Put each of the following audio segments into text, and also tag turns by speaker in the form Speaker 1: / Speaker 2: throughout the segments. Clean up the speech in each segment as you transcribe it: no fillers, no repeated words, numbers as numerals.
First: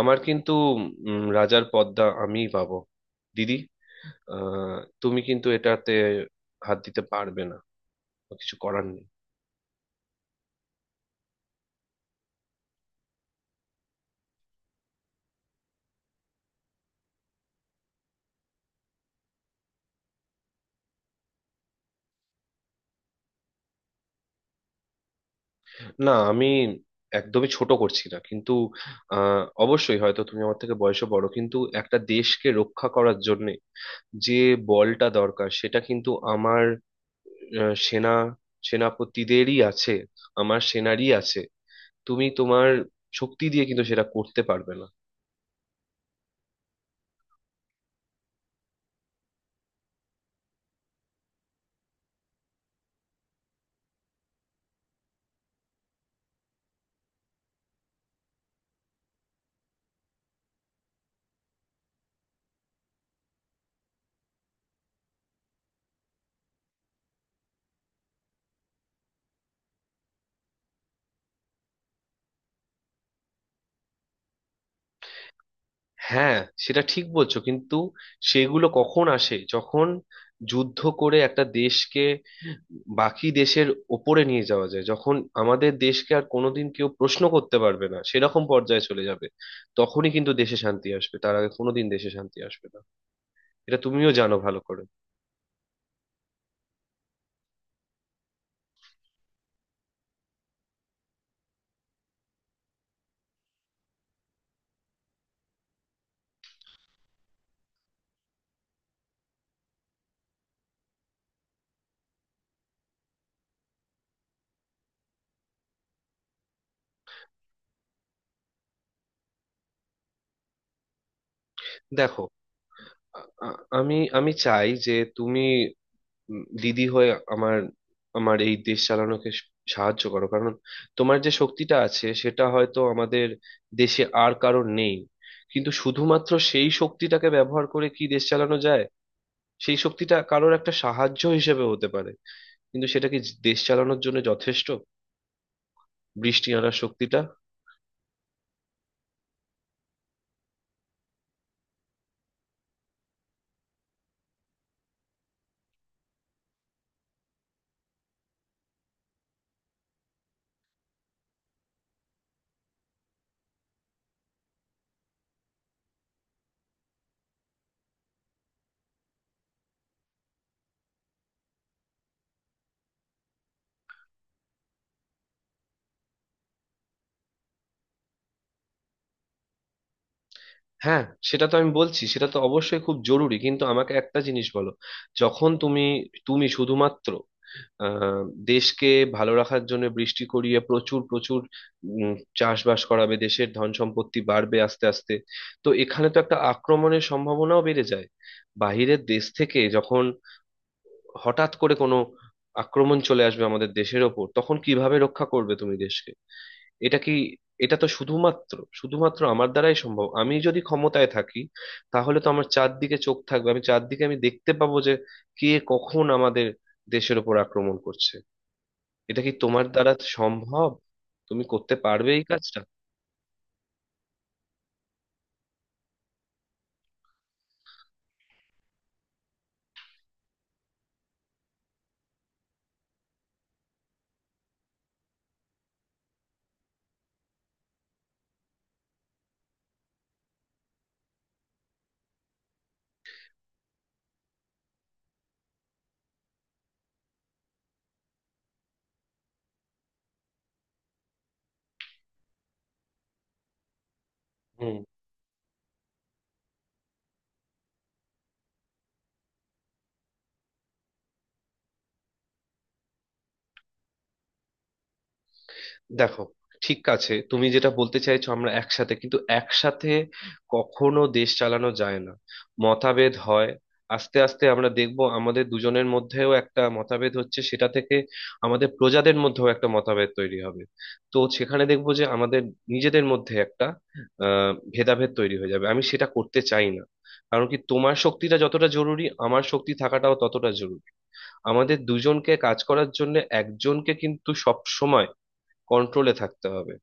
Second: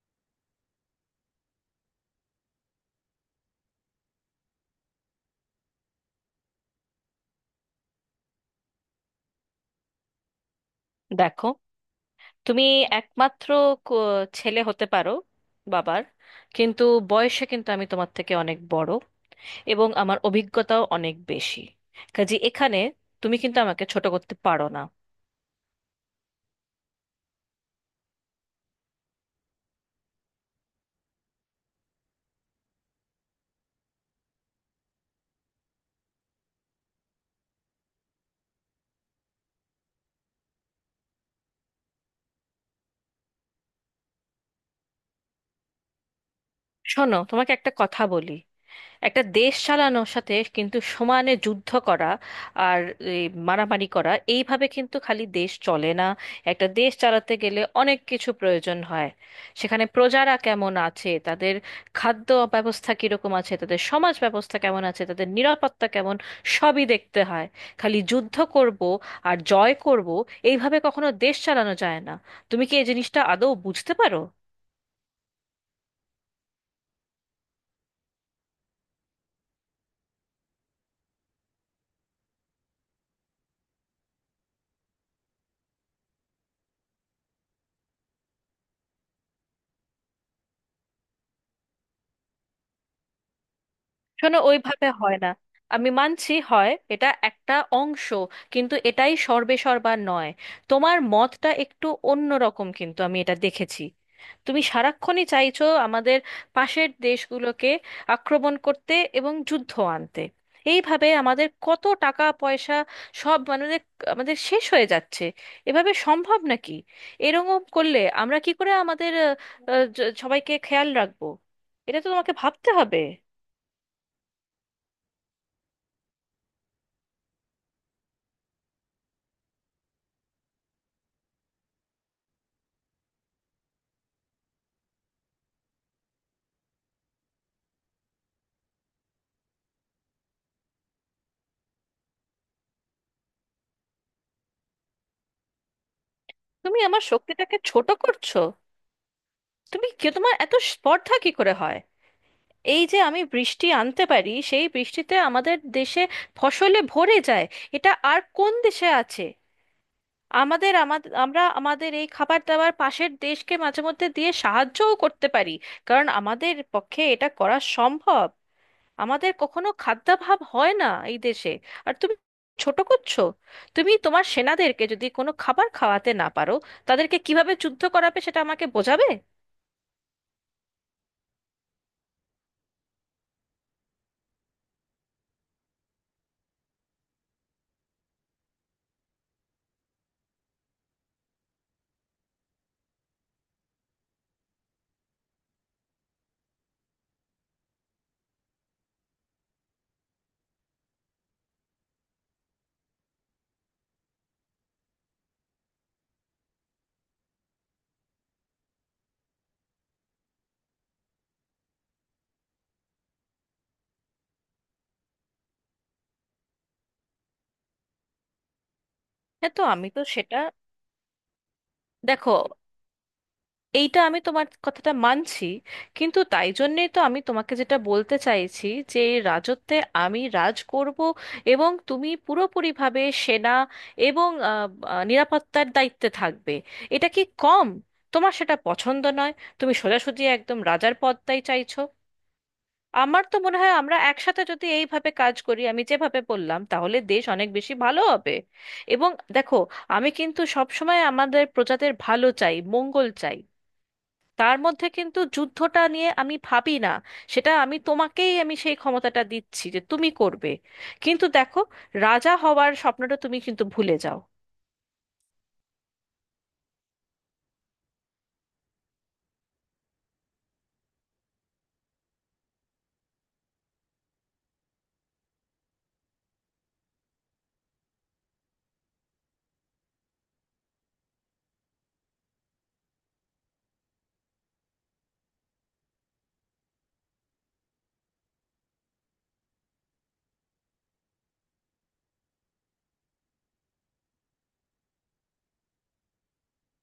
Speaker 1: আমার কিন্তু রাজার পদটা আমিই পাবো, দিদি। আহ, তুমি কিন্তু এটাতে হাত দিতে পারবে না। কিছু করার নেই।
Speaker 2: দেখো, তুমি একমাত্র ক- ছেলে হতে পারো বাবার, কিন্তু বয়সে কিন্তু আমি তোমার থেকে অনেক বড় এবং আমার অভিজ্ঞতাও অনেক বেশি। কাজে এখানে তুমি কিন্তু আমাকে ছোট করতে পারো না।
Speaker 1: না, আমি একদমই ছোট করছি না কিন্তু অবশ্যই হয়তো তুমি আমার থেকে বয়সে বড়, কিন্তু একটা দেশকে রক্ষা করার জন্য যে বলটা দরকার, সেটা কিন্তু আমার আহ, সেনা সেনাপতিদেরই আছে। আমার সেনারই আছে। তুমি তোমার শক্তি দিয়ে কিন্তু সেটা করতে পারবে না।
Speaker 2: শোনো, তোমাকে একটা কথা বলি। একটা দেশ চালানোর সাথে কিন্তু সমানে যুদ্ধ করা আর এই মারামারি করা, এইভাবে কিন্তু খালি দেশ চলে না। একটা দেশ চালাতে গেলে অনেক কিছু প্রয়োজন হয়। সেখানে প্রজারা কেমন আছে, তাদের খাদ্য ব্যবস্থা কিরকম আছে, তাদের সমাজ ব্যবস্থা কেমন আছে, তাদের নিরাপত্তা কেমন, সবই দেখতে হয়। খালি যুদ্ধ করব আর জয় করব, এইভাবে কখনো দেশ চালানো যায় না। তুমি কি এই জিনিসটা আদৌ বুঝতে পারো?
Speaker 1: হ্যাঁ, সেটা ঠিক বলছো কিন্তু সেগুলো কখন আসে? যখন যুদ্ধ করে একটা দেশকে বাকি দেশের ওপরে নিয়ে যাওয়া যায়, যখন আমাদের দেশকে আর কোনোদিন কেউ প্রশ্ন করতে পারবে না সেরকম পর্যায়ে চলে যাবে, তখনই কিন্তু দেশে শান্তি আসবে। তার আগে কোনোদিন দেশে শান্তি আসবে না। এটা তুমিও জানো
Speaker 2: শোনো,
Speaker 1: ভালো করে।
Speaker 2: ওইভাবে হয় না। আমি মানছি, হয় এটা একটা অংশ, কিন্তু এটাই সর্বেসর্বা নয়। তোমার মতটা একটু অন্য রকম, কিন্তু আমি এটা দেখেছি তুমি সারাক্ষণই চাইছো আমাদের পাশের দেশগুলোকে আক্রমণ করতে এবং যুদ্ধ আনতে। এইভাবে আমাদের কত টাকা পয়সা, সব মানে আমাদের শেষ হয়ে যাচ্ছে। এভাবে সম্ভব নাকি? এরকম করলে আমরা কি করে আমাদের আহ, আহ, জ- সবাইকে খেয়াল রাখবো? এটা তো
Speaker 1: দেখো,
Speaker 2: তোমাকে ভাবতে হবে।
Speaker 1: আ- আ- আমি আমি চাই যে তুমি দিদি হয়ে আমার আমার এই দেশ চালানোকে সাহায্য করো, কারণ তোমার যে শক্তিটা আছে সেটা হয়তো আমাদের দেশে আর কারোর নেই। কিন্তু শুধুমাত্র সেই শক্তিটাকে ব্যবহার করে কি দেশ চালানো যায়? সেই শক্তিটা কারোর একটা সাহায্য হিসেবে হতে পারে, কিন্তু সেটা কি দেশ চালানোর জন্য যথেষ্ট? বৃষ্টি আনার
Speaker 2: তুমি আমার
Speaker 1: শক্তিটা?
Speaker 2: শক্তিটাকে ছোট করছো। তুমি কি, তোমার এত স্পর্ধা কি করে হয়! এই যে আমি বৃষ্টি আনতে পারি, সেই বৃষ্টিতে আমাদের দেশে ফসলে ভরে যায়। এটা আর কোন দেশে আছে? আমাদের আমাদের আমরা আমাদের এই খাবার দাবার পাশের দেশকে মাঝে মধ্যে দিয়ে সাহায্যও করতে পারি, কারণ আমাদের পক্ষে এটা করা সম্ভব। আমাদের কখনো খাদ্যাভাব হয় না এই দেশে। আর তুমি ছোট করছো। তুমি তোমার সেনাদেরকে যদি কোনো খাবার খাওয়াতে না পারো, তাদেরকে কিভাবে যুদ্ধ করাবে সেটা আমাকে বোঝাবে।
Speaker 1: হ্যাঁ, সেটা তো আমি বলছি, সেটা তো অবশ্যই খুব জরুরি, কিন্তু আমাকে একটা জিনিস বলো। যখন তুমি তুমি শুধুমাত্র আহ দেশকে ভালো রাখার জন্য বৃষ্টি করিয়ে প্রচুর প্রচুর উম, চাষবাস করাবে, দেশের ধন সম্পত্তি বাড়বে আস্তে আস্তে। তো এখানে তো একটা আক্রমণের সম্ভাবনাও বেড়ে যায়। বাইরের দেশ থেকে যখন হঠাৎ করে কোনো আক্রমণ চলে আসবে আমাদের দেশের ওপর, তখন কিভাবে রক্ষা করবে তুমি দেশকে? এটা কি এটা তো শুধুমাত্র, আমার দ্বারাই সম্ভব। আমি যদি ক্ষমতায় থাকি, তাহলে তো আমার চারদিকে চোখ থাকবে। আমি চারদিকে দেখতে পাবো যে কে কখন আমাদের দেশের ওপর আক্রমণ করছে। এটা কি
Speaker 2: হ্যাঁ, তো
Speaker 1: তোমার
Speaker 2: আমি
Speaker 1: দ্বারা
Speaker 2: তো সেটা।
Speaker 1: সম্ভব? তুমি করতে পারবে এই
Speaker 2: দেখো,
Speaker 1: কাজটা?
Speaker 2: এইটা আমি তোমার কথাটা মানছি, কিন্তু তাই জন্যেই তো আমি তোমাকে যেটা বলতে চাইছি যে এই রাজত্বে আমি রাজ করব, এবং তুমি পুরোপুরিভাবে সেনা এবং আহ, আহ, নিরাপত্তার দায়িত্বে থাকবে। এটা কি কম? তোমার সেটা পছন্দ নয়? তুমি সোজাসুজি একদম রাজার পদটাই চাইছো। আমার তো মনে হয় আমরা একসাথে যদি এইভাবে কাজ করি, আমি যেভাবে বললাম, তাহলে দেশ অনেক বেশি ভালো হবে। এবং দেখো, আমি কিন্তু সবসময় আমাদের প্রজাদের ভালো চাই, মঙ্গল চাই। তার
Speaker 1: হুম।
Speaker 2: মধ্যে কিন্তু যুদ্ধটা নিয়ে আমি ভাবি না। সেটা আমি তোমাকেই আমি সেই ক্ষমতাটা দিচ্ছি যে তুমি করবে, কিন্তু দেখো, রাজা হওয়ার স্বপ্নটা তুমি কিন্তু ভুলে যাও।
Speaker 1: দেখো, ঠিক আছে, তুমি যেটা বলতে চাইছো আমরা একসাথে, কিন্তু একসাথে কখনো দেশ চালানো যায় না। মতভেদ হয়। আস্তে আস্তে আমরা দেখব আমাদের দুজনের মধ্যেও একটা মতভেদ হচ্ছে। সেটা থেকে আমাদের প্রজাদের মধ্যেও একটা মতভেদ তৈরি হবে। তো সেখানে দেখব যে আমাদের নিজেদের মধ্যে একটা ভেদাভেদ তৈরি হয়ে যাবে, আমি সেটা করতে চাই না। কারণ কি, তোমার শক্তিটা যতটা জরুরি আমার শক্তি থাকাটাও ততটা জরুরি। আমাদের দুজনকে কাজ করার জন্য একজনকে কিন্তু সব সময় কন্ট্রোলে থাকতে হবে।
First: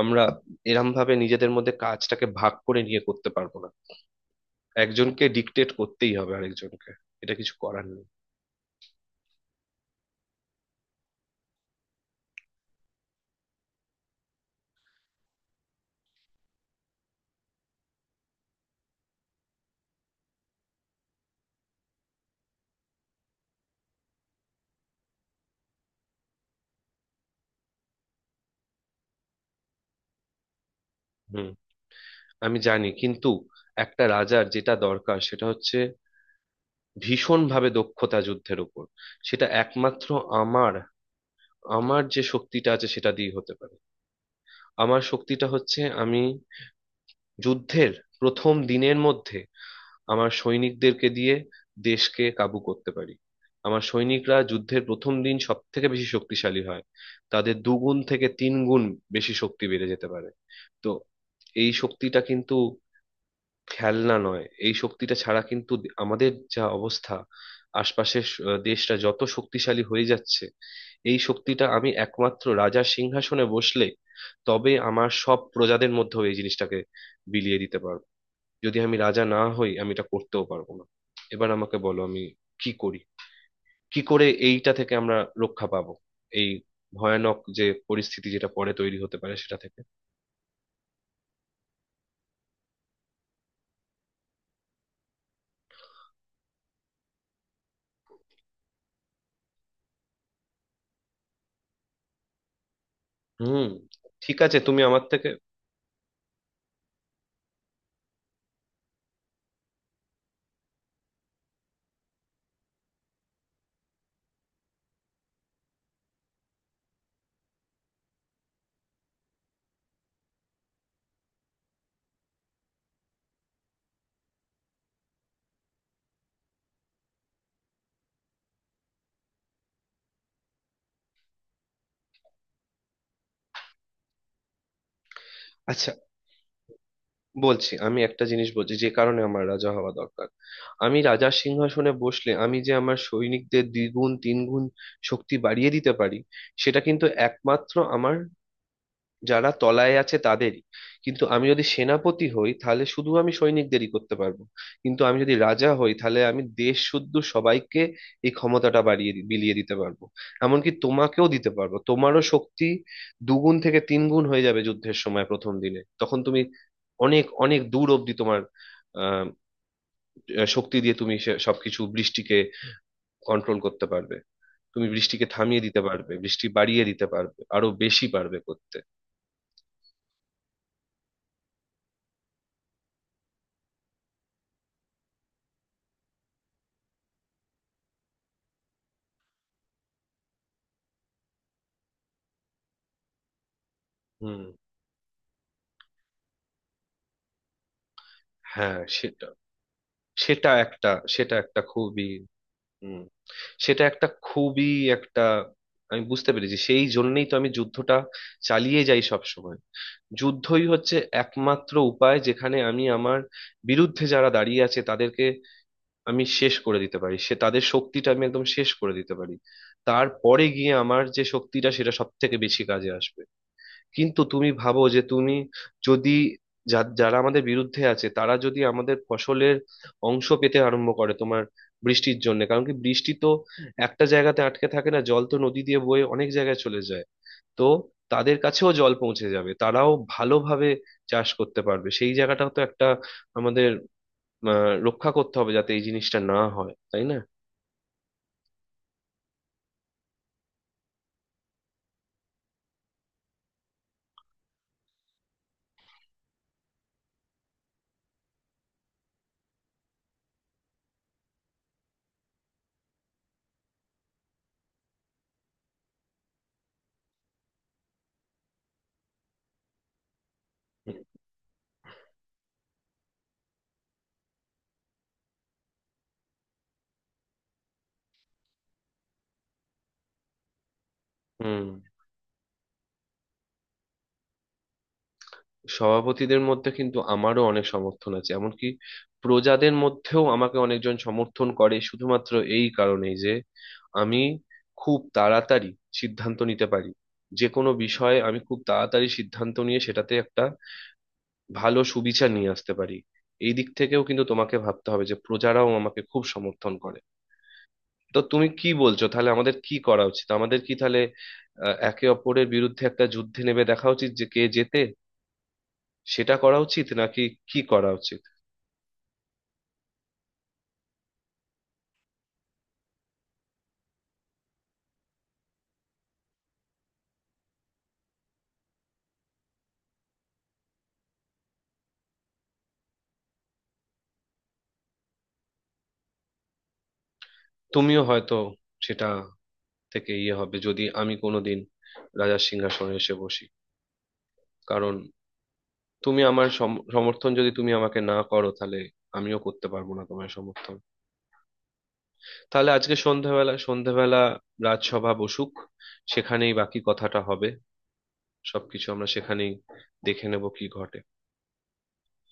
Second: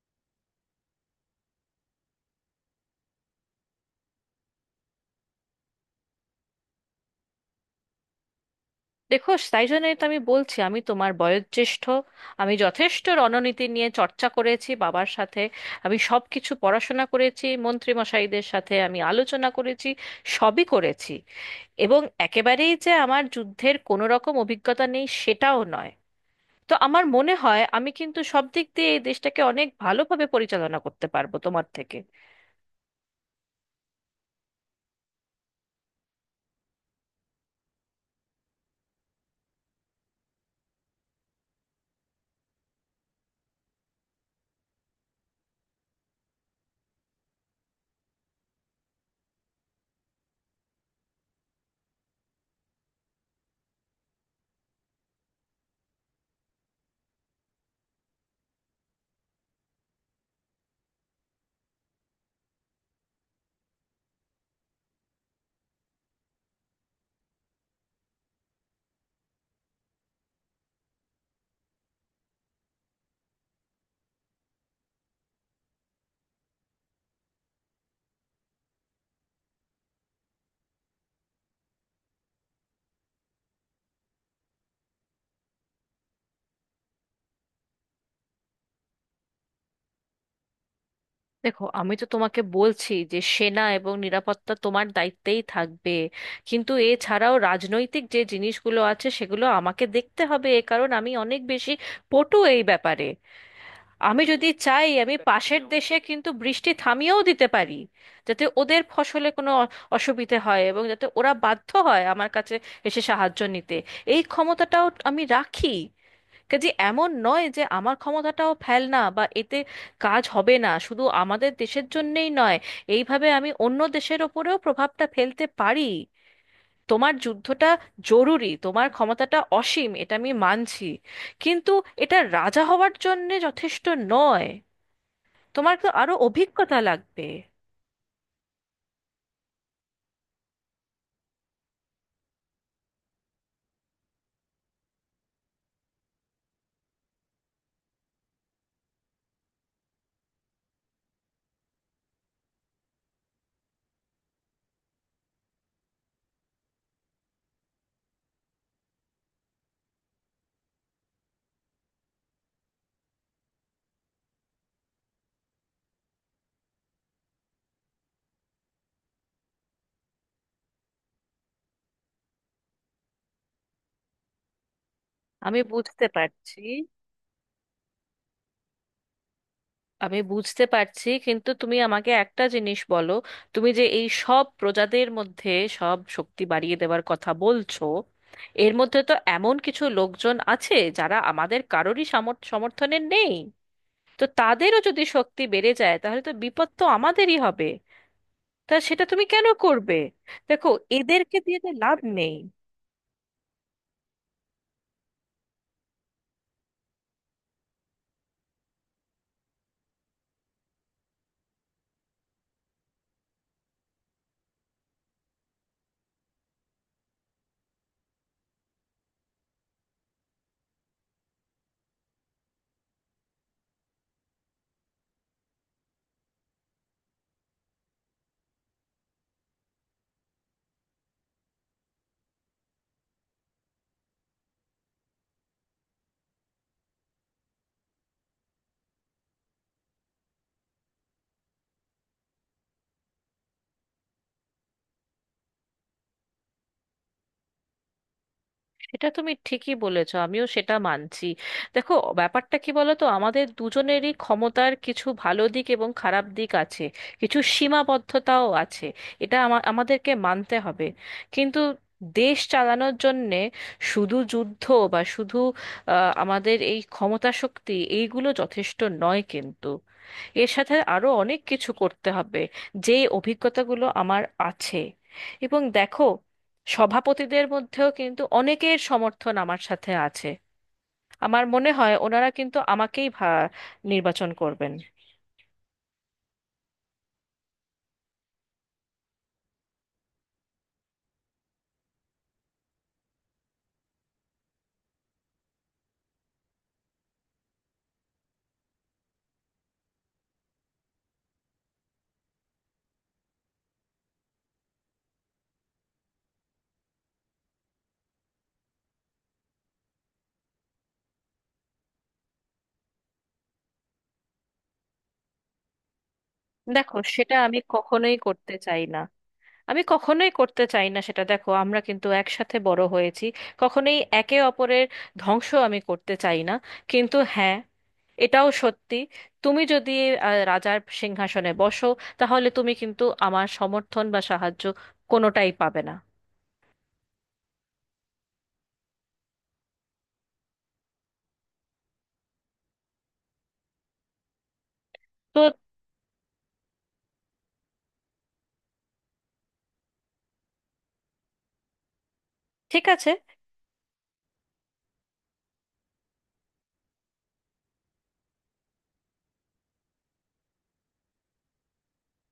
Speaker 1: আমরা এরম ভাবে নিজেদের মধ্যে কাজটাকে ভাগ করে নিয়ে করতে পারবো না। একজনকে ডিক্টেট করতেই হবে আরেকজনকে। এটা কিছু করার নেই।
Speaker 2: দেখো, তাই জন্যই তো আমি বলছি, আমি তোমার বয়োজ্যেষ্ঠ। আমি যথেষ্ট রণনীতি নিয়ে চর্চা করেছি বাবার সাথে, আমি সব কিছু পড়াশোনা করেছি, মন্ত্রীমশাইদের সাথে আমি আলোচনা করেছি, সবই করেছি। এবং একেবারেই যে আমার যুদ্ধের কোনো রকম অভিজ্ঞতা নেই সেটাও নয়। তো আমার মনে হয় আমি কিন্তু সব দিক দিয়ে এই দেশটাকে অনেক ভালোভাবে পরিচালনা করতে পারবো
Speaker 1: হুম।
Speaker 2: তোমার থেকে।
Speaker 1: আমি জানি কিন্তু একটা রাজার যেটা দরকার সেটা হচ্ছে ভীষণ ভাবে দক্ষতা যুদ্ধের উপর। সেটা একমাত্র আমার। আমার যে শক্তিটা আছে সেটা দিয়ে হতে পারে। আমার শক্তিটা হচ্ছে আমি যুদ্ধের প্রথম দিনের মধ্যে আমার সৈনিকদেরকে দিয়ে দেশকে কাবু করতে পারি। আমার সৈনিকরা যুদ্ধের প্রথম দিন সব থেকে বেশি শক্তিশালী হয়। তাদের দুগুণ থেকে তিন গুণ বেশি শক্তি বেড়ে যেতে পারে। তো এই শক্তিটা কিন্তু খেলনা নয়। এই শক্তিটা ছাড়া কিন্তু আমাদের যা অবস্থা, আশপাশের দেশটা যত শক্তিশালী হয়ে যাচ্ছে, এই শক্তিটা আমি একমাত্র রাজার সিংহাসনে বসলে তবে আমার সব প্রজাদের মধ্যেও এই জিনিসটাকে বিলিয়ে দিতে পারবো। যদি আমি রাজা না হই, আমি এটা করতেও পারবো না। এবার আমাকে বলো আমি কি করি? কি করে এইটা থেকে আমরা রক্ষা পাবো? এই ভয়ানক যে পরিস্থিতি যেটা পরে তৈরি হতে পারে সেটা থেকে?
Speaker 2: দেখো, আমি তো তোমাকে বলছি যে সেনা এবং নিরাপত্তা তোমার দায়িত্বেই থাকবে, কিন্তু এছাড়াও রাজনৈতিক যে জিনিসগুলো আছে, সেগুলো আমাকে দেখতে হবে, এ কারণ আমি অনেক বেশি পটু এই ব্যাপারে।
Speaker 1: হুম।
Speaker 2: আমি
Speaker 1: ঠিক
Speaker 2: যদি
Speaker 1: আছে, তুমি
Speaker 2: চাই
Speaker 1: আমার
Speaker 2: আমি
Speaker 1: থেকে।
Speaker 2: পাশের দেশে কিন্তু বৃষ্টি থামিয়েও দিতে পারি, যাতে ওদের ফসলে কোনো অসুবিধে হয় এবং যাতে ওরা বাধ্য হয় আমার কাছে এসে সাহায্য নিতে। এই ক্ষমতাটাও আমি রাখি। কাজে এমন নয় যে আমার ক্ষমতাটাও ফেল না বা এতে কাজ হবে না। শুধু আমাদের দেশের জন্যেই নয়, এইভাবে আমি অন্য দেশের ওপরেও প্রভাবটা ফেলতে পারি। তোমার যুদ্ধটা জরুরি, তোমার ক্ষমতাটা অসীম, এটা আমি মানছি, কিন্তু এটা রাজা হওয়ার জন্যে যথেষ্ট নয়। তোমার তো
Speaker 1: আচ্ছা,
Speaker 2: আরো অভিজ্ঞতা লাগবে।
Speaker 1: বলছি। আমি একটা জিনিস বলছি যে কারণে আমার রাজা হওয়া দরকার। আমি রাজার সিংহাসনে বসলে আমি যে আমার সৈনিকদের দ্বিগুণ তিনগুণ শক্তি বাড়িয়ে দিতে পারি, সেটা কিন্তু একমাত্র আমার যারা তলায় আছে তাদেরই। কিন্তু আমি যদি সেনাপতি হই তাহলে শুধু আমি সৈনিকদেরই করতে পারবো। কিন্তু আমি যদি রাজা হই তাহলে আমি দেশ শুদ্ধ সবাইকে এই ক্ষমতাটা বাড়িয়ে বিলিয়ে দিতে পারবো। এমনকি তোমাকেও দিতে পারবো, তোমারও শক্তি দুগুণ থেকে তিন গুণ হয়ে যাবে যুদ্ধের সময় প্রথম দিনে। তখন তুমি অনেক অনেক দূর অব্দি তোমার আহ শক্তি দিয়ে তুমি সবকিছু বৃষ্টিকে কন্ট্রোল করতে পারবে। তুমি বৃষ্টিকে
Speaker 2: আমি
Speaker 1: থামিয়ে দিতে
Speaker 2: বুঝতে
Speaker 1: পারবে, বৃষ্টি
Speaker 2: পারছি,
Speaker 1: বাড়িয়ে দিতে পারবে, আরো বেশি পারবে করতে।
Speaker 2: আমি বুঝতে পারছি, কিন্তু তুমি আমাকে একটা জিনিস বলো। তুমি যে এই সব প্রজাদের মধ্যে সব শক্তি বাড়িয়ে দেওয়ার কথা বলছো, এর মধ্যে তো এমন কিছু লোকজন আছে যারা আমাদের কারোরই সমর্থনের নেই। তো
Speaker 1: হুম।
Speaker 2: তাদেরও যদি শক্তি বেড়ে যায়, তাহলে তো বিপদ তো আমাদেরই হবে। তা
Speaker 1: হ্যাঁ,
Speaker 2: সেটা তুমি
Speaker 1: সেটা।
Speaker 2: কেন করবে?
Speaker 1: সেটা
Speaker 2: দেখো,
Speaker 1: একটা। সেটা
Speaker 2: এদেরকে দিয়ে
Speaker 1: একটা
Speaker 2: তো লাভ
Speaker 1: খুবই।
Speaker 2: নেই।
Speaker 1: হুম সেটা একটা খুবই একটা। আমি বুঝতে পেরেছি, সেই জন্যই তো আমি যুদ্ধটা চালিয়ে যাই সব সময়। যুদ্ধই হচ্ছে একমাত্র উপায় যেখানে আমি আমার বিরুদ্ধে যারা দাঁড়িয়ে আছে তাদেরকে আমি শেষ করে দিতে পারি। সে তাদের শক্তিটা আমি একদম শেষ করে দিতে পারি। তারপরে গিয়ে আমার যে শক্তিটা সেটা সব থেকে বেশি কাজে আসবে। কিন্তু তুমি ভাবো যে তুমি যদি যারা আমাদের বিরুদ্ধে আছে, তারা যদি আমাদের ফসলের অংশ পেতে আরম্ভ করে তোমার বৃষ্টির জন্য। কারণ কি, বৃষ্টি তো একটা জায়গাতে আটকে থাকে না, জল তো নদী দিয়ে বয়ে অনেক জায়গায় চলে যায়। তো তাদের কাছেও জল পৌঁছে যাবে, তারাও ভালোভাবে চাষ করতে পারবে। সেই জায়গাটাও তো একটা, আমাদের রক্ষা করতে হবে যাতে এই জিনিসটা না হয়, তাই না?
Speaker 2: এটা তুমি ঠিকই বলেছো, আমিও সেটা মানছি। দেখো, ব্যাপারটা কি বলো তো, আমাদের দুজনেরই ক্ষমতার কিছু ভালো দিক এবং খারাপ দিক আছে, কিছু সীমাবদ্ধতাও আছে। এটা আমাদেরকে মানতে হবে। কিন্তু দেশ চালানোর জন্যে শুধু যুদ্ধ বা শুধু আমাদের এই ক্ষমতা শক্তি, এইগুলো যথেষ্ট নয়। কিন্তু এর সাথে আরো অনেক কিছু করতে হবে, যেই অভিজ্ঞতাগুলো আমার আছে। এবং দেখো, সভাপতিদের মধ্যেও কিন্তু অনেকের সমর্থন আমার সাথে আছে। আমার
Speaker 1: হুম।
Speaker 2: মনে হয় ওনারা কিন্তু আমাকেই নির্বাচন করবেন।
Speaker 1: সভাপতিদের মধ্যে কিন্তু আমারও অনেক সমর্থন আছে, এমনকি প্রজাদের মধ্যেও আমাকে অনেকজন সমর্থন করে, শুধুমাত্র এই কারণেই যে আমি খুব তাড়াতাড়ি সিদ্ধান্ত নিতে পারি। যে কোনো বিষয়ে আমি খুব তাড়াতাড়ি সিদ্ধান্ত নিয়ে সেটাতে একটা ভালো সুবিচার নিয়ে আসতে পারি। এই দিক থেকেও কিন্তু তোমাকে ভাবতে হবে যে প্রজারাও আমাকে খুব সমর্থন করে। তো তুমি কি বলছো, তাহলে আমাদের কি করা উচিত? আমাদের কি তাহলে একে অপরের বিরুদ্ধে একটা যুদ্ধে নেমে দেখা উচিত যে কে জেতে? সেটা করা উচিত
Speaker 2: দেখো,
Speaker 1: নাকি?
Speaker 2: সেটা
Speaker 1: কি
Speaker 2: আমি
Speaker 1: করা
Speaker 2: কখনোই
Speaker 1: উচিত?
Speaker 2: করতে চাই না। আমি কখনোই করতে চাই না সেটা। দেখো, আমরা কিন্তু একসাথে বড় হয়েছি, কখনোই একে অপরের ধ্বংস আমি করতে চাই না। কিন্তু হ্যাঁ, এটাও সত্যি, তুমি যদি রাজার সিংহাসনে বসো, তাহলে তুমি কিন্তু আমার সমর্থন বা সাহায্য কোনোটাই পাবে না।
Speaker 1: তুমিও হয়তো সেটা থেকে ইয়ে হবে যদি আমি কোনোদিন রাজার সিংহাসনে এসে বসি। কারণ
Speaker 2: তো
Speaker 1: তুমি আমার সমর্থন যদি তুমি আমাকে না করো, তাহলে আমিও করতে পারবো না তোমার সমর্থন। তাহলে
Speaker 2: ঠিক
Speaker 1: আজকে
Speaker 2: আছে।
Speaker 1: সন্ধ্যাবেলা সন্ধ্যাবেলা রাজসভা বসুক, সেখানেই বাকি কথাটা হবে। সবকিছু আমরা সেখানেই দেখে নেব কি ঘটে।